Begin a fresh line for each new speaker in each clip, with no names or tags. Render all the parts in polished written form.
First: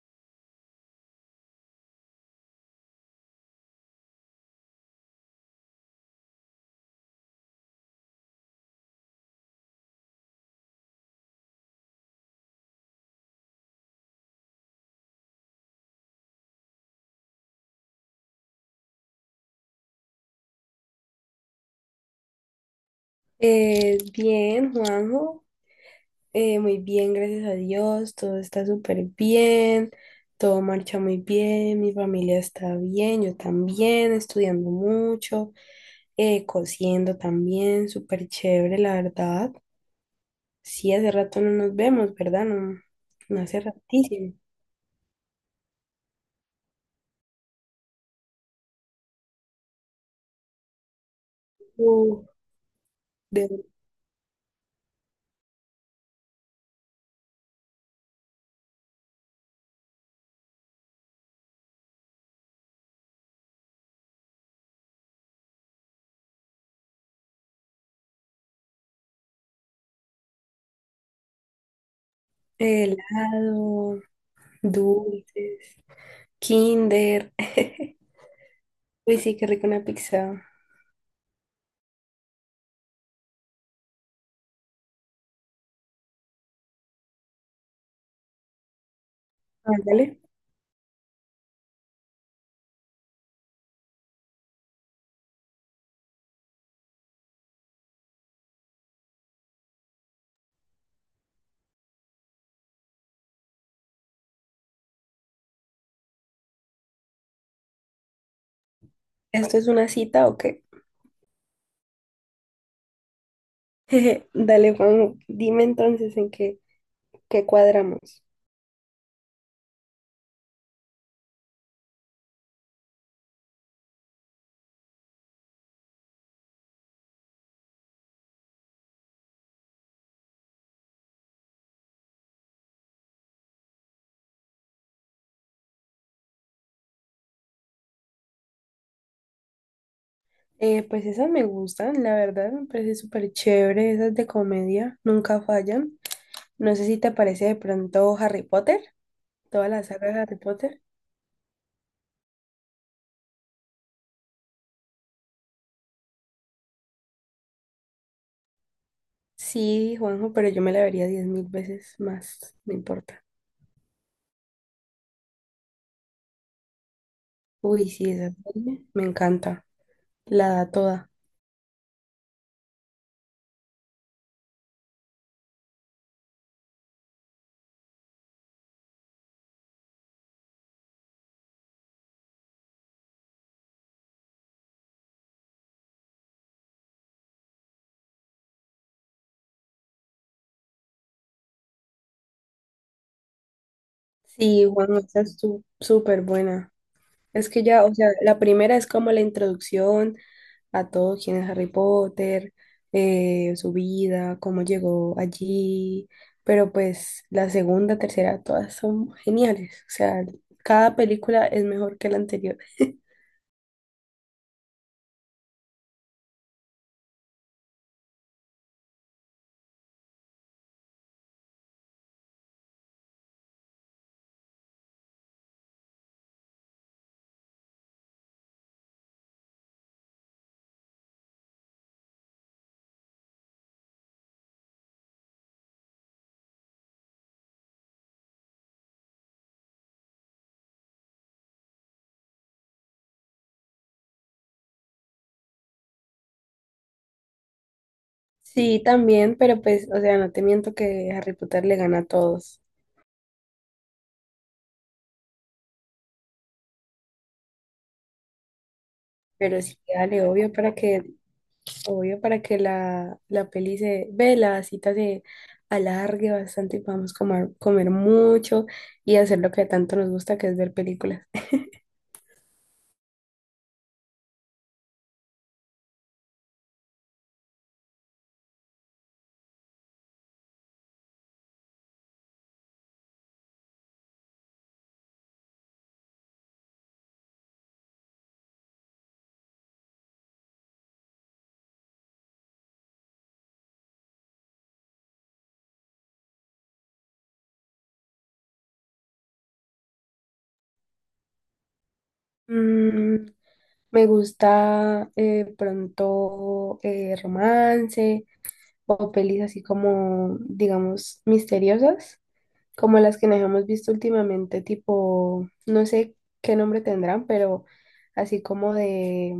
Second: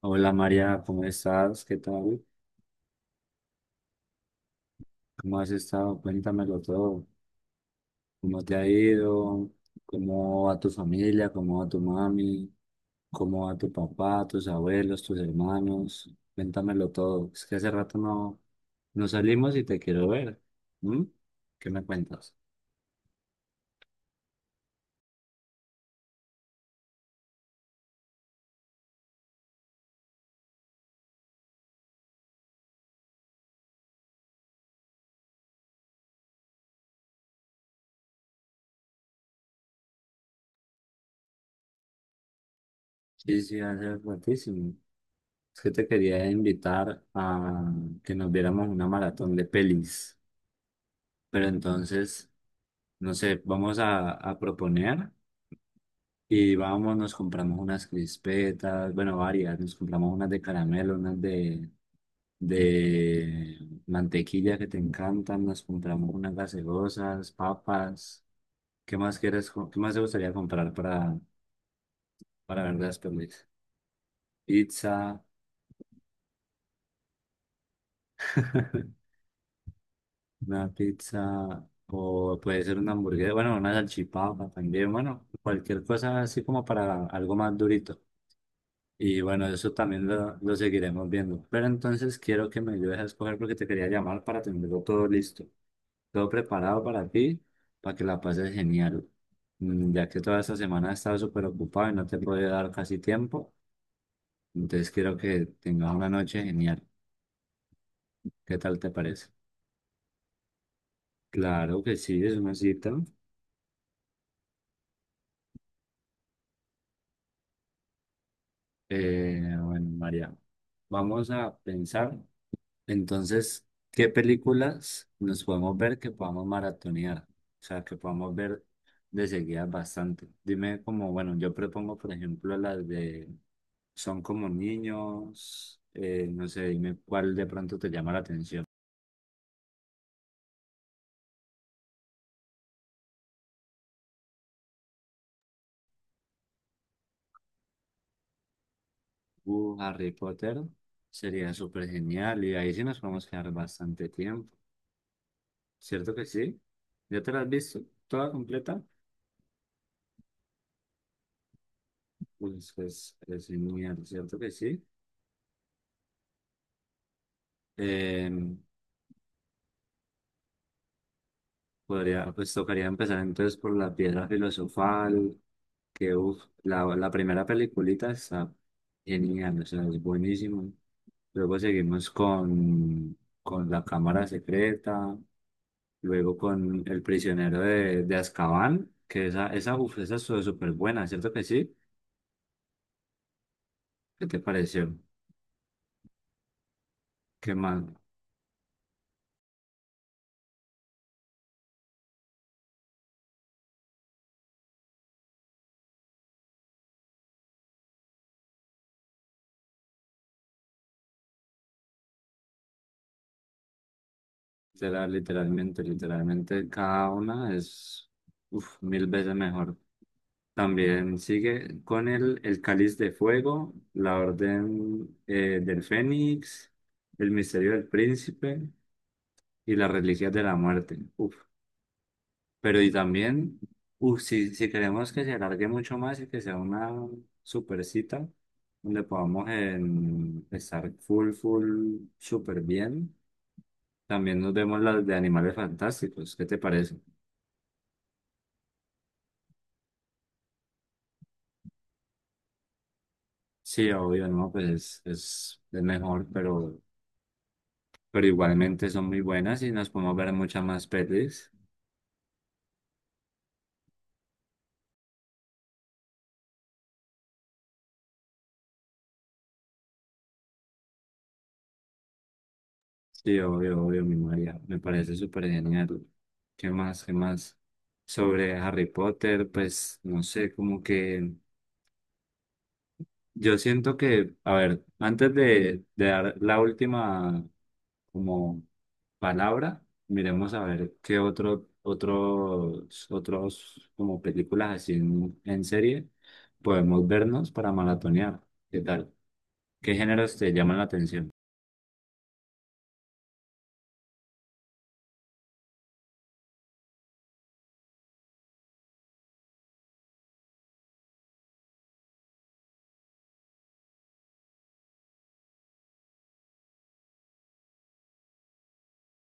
Hola María, ¿cómo estás? ¿Qué tal? ¿Cómo has estado? Cuéntamelo todo. ¿Cómo te ha ido? ¿Cómo va tu familia? ¿Cómo va tu mami? ¿Cómo va tu papá, tus abuelos, tus hermanos? Cuéntamelo todo. Es que hace rato no salimos y te quiero ver. ¿Mm? ¿Qué me cuentas?
Bien, Juanjo, muy bien, gracias a Dios, todo está súper bien, todo marcha muy bien, mi familia está bien, yo también, estudiando mucho, cosiendo también, súper chévere, la verdad. Sí, hace rato no nos vemos, ¿verdad? No, no
Sí, sí,
hace
hace
ratísimo.
ratísimo. Es que te quería invitar a que nos viéramos una maratón de pelis. Pero
Uh,
entonces, no sé,
de
vamos a proponer. Y vamos, nos compramos unas crispetas, bueno, varias, nos compramos unas de caramelo, unas de mantequilla que te encantan, nos compramos unas gaseosas, papas. ¿Qué más quieres, qué más te gustaría comprar para ver las pelis?
helado,
Pizza,
dulces, kinder. Uy, sí, qué rico una pizza.
una pizza, o puede ser una hamburguesa, bueno, una salchipapa también, bueno, cualquier cosa así como para algo más durito. Y bueno, eso
Ándale,
también lo seguiremos viendo. Pero entonces quiero que me ayudes a escoger porque te quería llamar para tenerlo todo listo, todo preparado para ti, para que la pases genial. Mm, ya que toda esta semana he estado súper ocupado y no te he podido dar casi tiempo, entonces quiero que tengas una noche genial. ¿Qué tal te parece?
¿esto es una cita o qué?
Claro que sí, es una cita.
Dale, Juan, dime entonces qué cuadramos.
Bueno, María, vamos a pensar. Entonces, ¿qué películas nos podemos ver que podamos maratonear? O sea, que podamos ver de seguida bastante. Dime como, bueno, yo propongo, por ejemplo, las de Son como niños, no sé, dime cuál de pronto te llama la atención.
Pues esas me gustan, la verdad, me parece súper chévere, esas de comedia, nunca fallan. No sé si te parece de pronto Harry Potter, toda la saga
Harry
de Harry
Potter
Potter.
sería súper genial y ahí sí nos podemos quedar bastante tiempo. ¿Cierto que sí? ¿Ya te la has visto toda completa?
Sí, Juanjo, pero yo me la vería 10.000 veces más, no
Pues
importa.
es genial, ¿cierto que sí?
Uy, sí, esa
Em,
serie me encanta, la da toda.
Podría, pues tocaría empezar entonces por la piedra filosofal, que uf, la primera peliculita está genial, o sea, es buenísimo. Luego con la cámara secreta, luego con el prisionero de Azkaban, que esa, uf, esa estuvo súper buena, ¿cierto que sí? ¿Qué te
Sí, Juanjo,
pareció?
esa es súper buena. Es
Qué
que ya, o
mal,
sea, la primera es como la introducción a todo quién es Harry Potter, su vida, cómo llegó allí, pero pues la segunda, tercera, todas son geniales, o sea, cada película es mejor que la anterior.
literalmente, literalmente cada una es uf, mil veces mejor. También sigue con el Cáliz de Fuego, la Orden del Fénix, el Misterio del Príncipe y las Reliquias de la Muerte. Uf. Pero y también, uf, si queremos que se alargue mucho más y que sea una super cita, donde podamos estar full, full, súper bien, también nos vemos las de Animales Fantásticos. ¿Qué te parece?
Sí, también, pero pues, o sea, no te miento que Harry Potter le gana a todos,
Sí, obvio, no, pues es es mejor, pero igualmente son muy
pero
buenas y
sí,
nos podemos
dale,
ver
obvio,
muchas
para
más
que
pelis.
Obvio, para que la peli se ve, la cita se alargue bastante y podamos comer, comer mucho y hacer lo que tanto nos gusta, que es ver películas.
Sí, obvio, obvio, mi María, me parece súper genial. ¿Qué más? ¿Qué más? Sobre Harry Potter, pues no sé, como que yo siento que, a ver, antes de dar la última como palabra, miremos a ver qué otro, otros, otros como películas así en serie podemos vernos para maratonear. ¿Qué tal? ¿Qué géneros te llaman la atención?
Mm, me gusta pronto romance o pelis así como, digamos, misteriosas, como las que nos hemos visto últimamente, tipo, no sé qué nombre tendrán, pero así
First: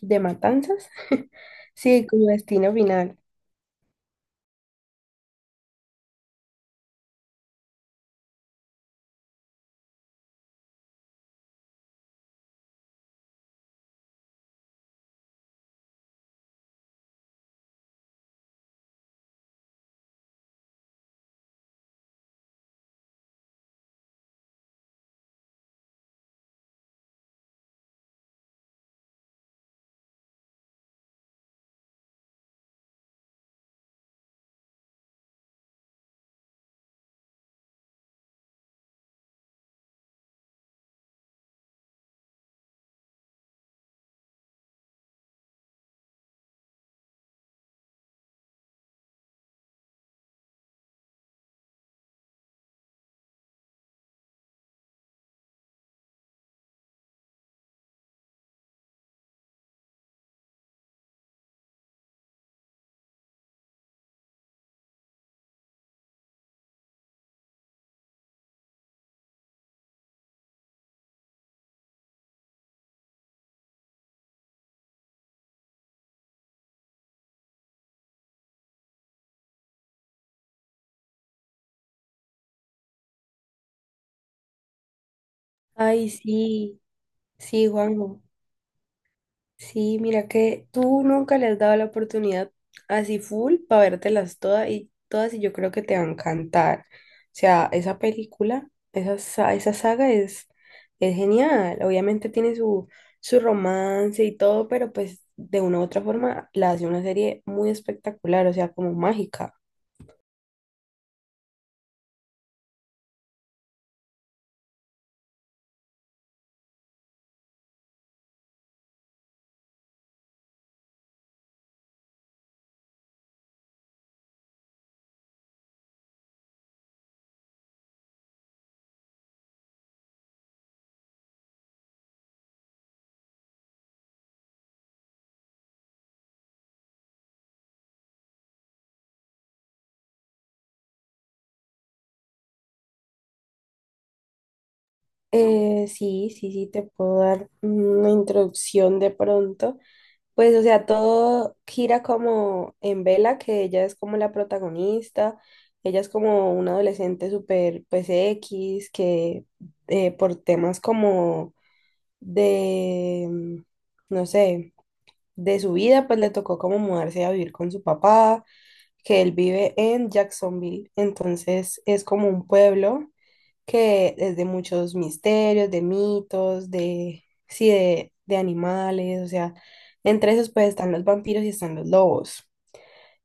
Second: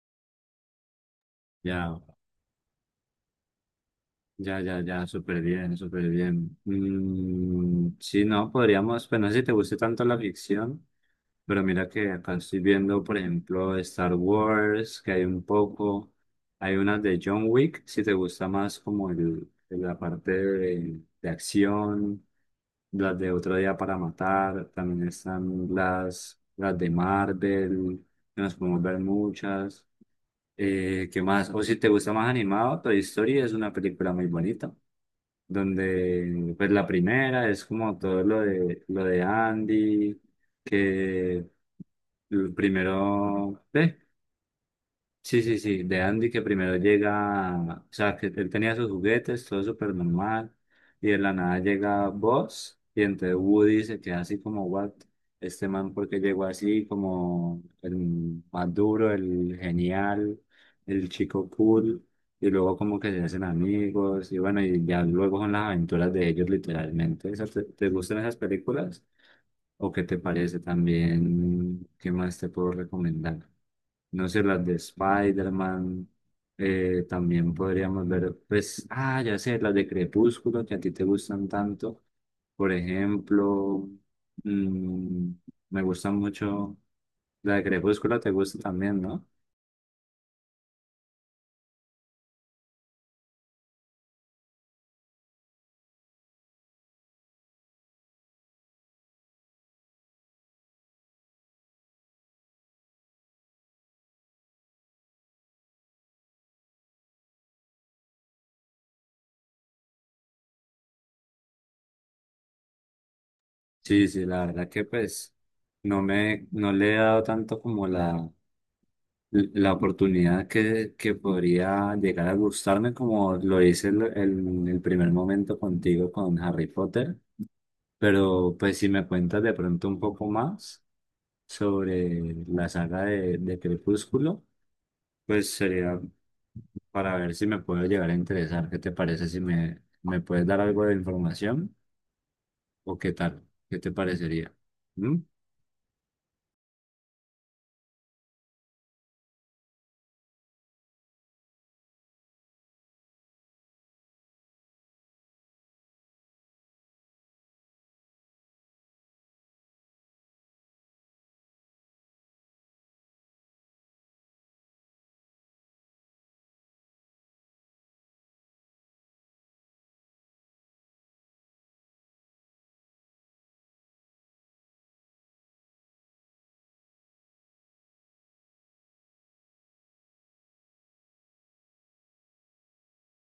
de matanzas.
Ya,
Sí, como destino final.
ya, súper bien, súper bien. Mm, sí, no, podríamos, pues no sé si te guste tanto la ficción, pero mira que acá estoy viendo, por ejemplo, Star Wars, que hay un poco, hay unas de John Wick, si te gusta más como la parte de acción, las de Otro Día para Matar, también están las de Marvel, que nos podemos ver muchas. ¿Qué más? O si te gusta más animado, Toy Story es una película muy bonita, donde pues la primera es como todo lo de Andy, que primero, ¿eh? Sí, sí, sí, de Andy que primero llega, o sea, que él tenía sus juguetes, todo súper normal, y de la nada llega Buzz, y entonces Woody se queda así como, what, este man porque llegó así como el más duro, el genial, el chico cool, y luego como que se hacen amigos y bueno, y ya luego son las aventuras de ellos literalmente. O ¿te, te gustan esas películas? ¿O qué te parece también? ¿Qué más te puedo recomendar? No sé, las de Spider-Man, también podríamos ver, pues, ah, ya sé, las de Crepúsculo que a ti te gustan tanto. Por ejemplo, mm, me
Ay,
gusta mucho
sí,
la de
sí,
Crepúsculo,
Juanjo.
te gusta también, ¿no?
Sí, mira que tú nunca le has dado la oportunidad así full para vértelas todas y todas y yo creo que te va a encantar. O sea, esa película, esa esa saga es genial. Obviamente tiene su romance y todo, pero pues de una u otra forma la hace una serie muy espectacular, o sea, como mágica.
Sí, sí, la verdad que pues no me, no le he dado tanto como la oportunidad que podría llegar a gustarme como lo hice en en el primer momento contigo con Harry Potter, pero pues si me cuentas de pronto un poco más sobre la saga de Crepúsculo, pues sería para ver si me puedo llegar a interesar. ¿Qué te parece si me puedes dar algo de información o qué tal? ¿Qué te parecería? ¿Mm?
Sí, sí, sí, te puedo dar una introducción de pronto. Pues, o sea, todo gira como en Vela, que ella es como la protagonista, ella es como una adolescente súper, pues, X, que por temas como de, mm, no sé, de su vida, pues le tocó como mudarse a vivir con su papá, que él vive en Jacksonville, entonces es como un pueblo que desde muchos misterios, de mitos, de, sí, de animales, o sea, entre esos pues están los vampiros y están los lobos.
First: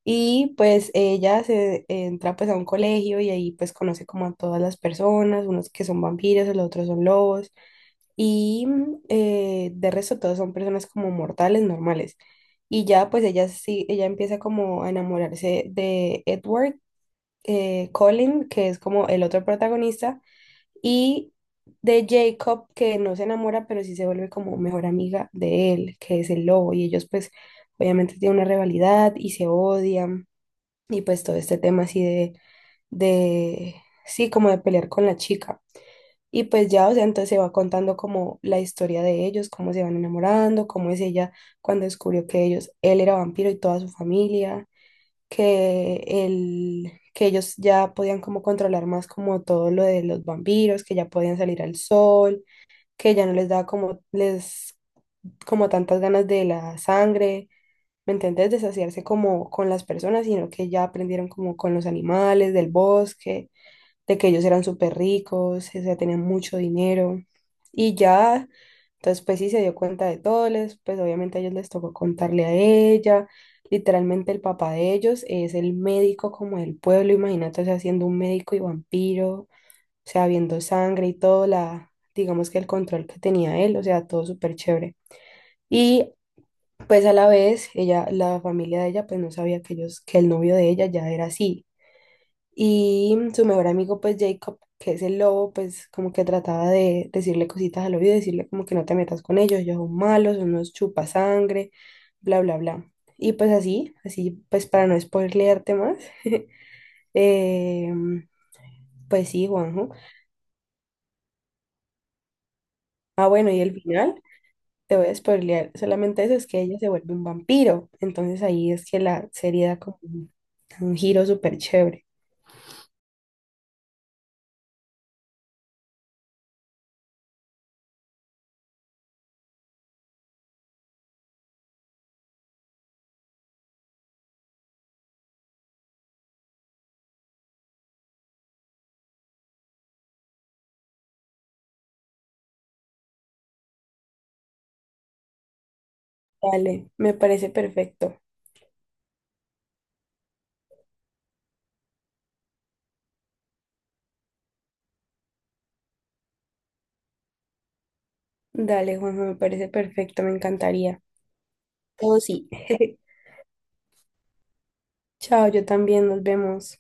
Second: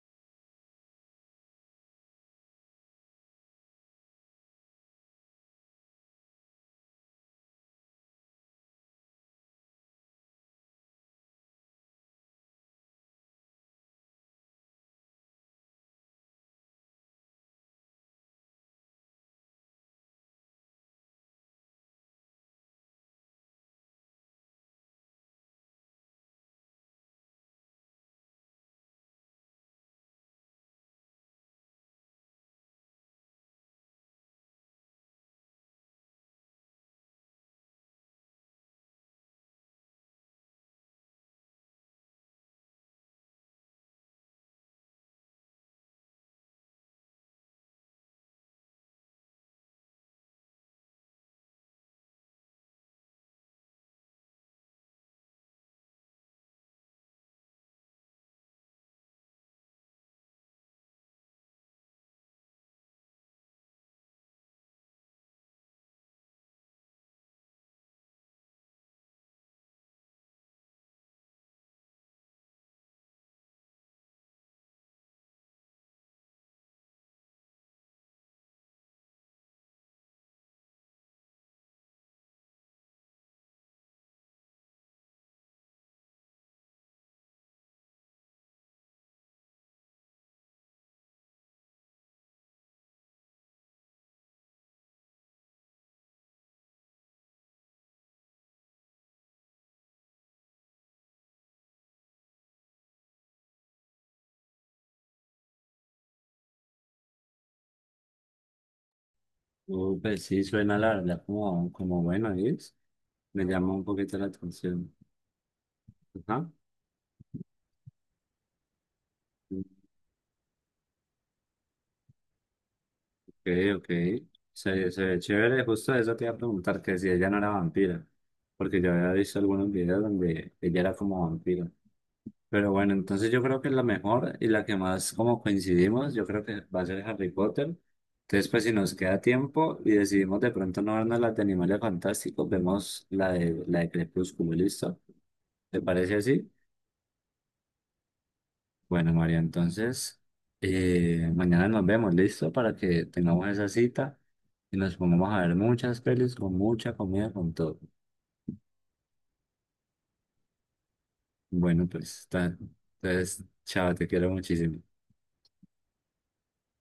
Y pues ella se entra pues a un colegio y ahí pues conoce como a todas las personas, unos que son vampiros, los otros son lobos y de resto todos son personas como mortales, normales. Y ya pues ella sí, ella empieza como a enamorarse de Edward Cullen, que es como el otro protagonista, y de Jacob, que no se enamora, pero sí se vuelve como mejor amiga de él, que es el lobo, y ellos pues obviamente tienen una rivalidad y se odian, y pues todo este tema así de, sí, como de pelear con la chica. Y pues ya, o sea, entonces se va contando como la historia de ellos, cómo se van enamorando, cómo es ella cuando descubrió que ellos, él era vampiro y toda su familia que ellos ya podían como controlar más como todo lo de los vampiros, que ya podían salir al sol, que ya no les daba como tantas ganas de la sangre, ¿me entendés? De saciarse como con las personas, sino que ya aprendieron como con los animales del bosque de que ellos eran súper ricos, o sea, tenían mucho dinero. Y ya, entonces pues sí, se dio cuenta de todo. Pues obviamente a ellos les tocó contarle a ella. Literalmente el papá de ellos es el médico como del pueblo, imagínate, o sea, siendo un médico y vampiro, o sea, viendo sangre y todo, digamos que el control que tenía él, o sea, todo súper chévere. Y pues a la vez, ella, la familia de ella, pues no sabía que ellos, que el novio de ella ya era así. Y su mejor amigo, pues Jacob, que es el lobo, pues como que trataba de decirle cositas al oído, decirle como que no te metas con ellos, ellos son malos, son unos chupasangre, bla, bla, bla. Y pues así, así, pues para no spoilearte más, eh, pues sí, Juanjo.
Pues sí, suena la verdad como, como bueno, es.
Ah,
Me
bueno, y
llama
el
un poquito
final,
la atención.
te voy a spoilear solamente eso, es
Ajá.
que ella se vuelve un vampiro. Entonces ahí es que la
Ok,
serie da como un giro súper chévere.
ok. Se ve chévere. Justo eso te iba a preguntar, que si ella no era vampira. Porque yo había visto algunos videos donde ella era como vampira. Pero bueno, entonces yo creo que la mejor y la que más como coincidimos, yo creo que va a ser Harry Potter. Entonces, pues si nos queda tiempo y decidimos de pronto no vernos la de Animales Fantásticos, vemos la de Crepúsculo, ¿listo? ¿Te parece así?
Vale, me parece perfecto.
Bueno, María, entonces mañana nos vemos, ¿listo? Para que tengamos esa cita y nos pongamos a ver muchas pelis con mucha comida, con todo.
Dale, Juanjo, me parece perfecto, me encantaría.
Bueno,
Oh,
pues,
sí.
entonces, chao, te quiero muchísimo.
Chao, yo también, nos vemos.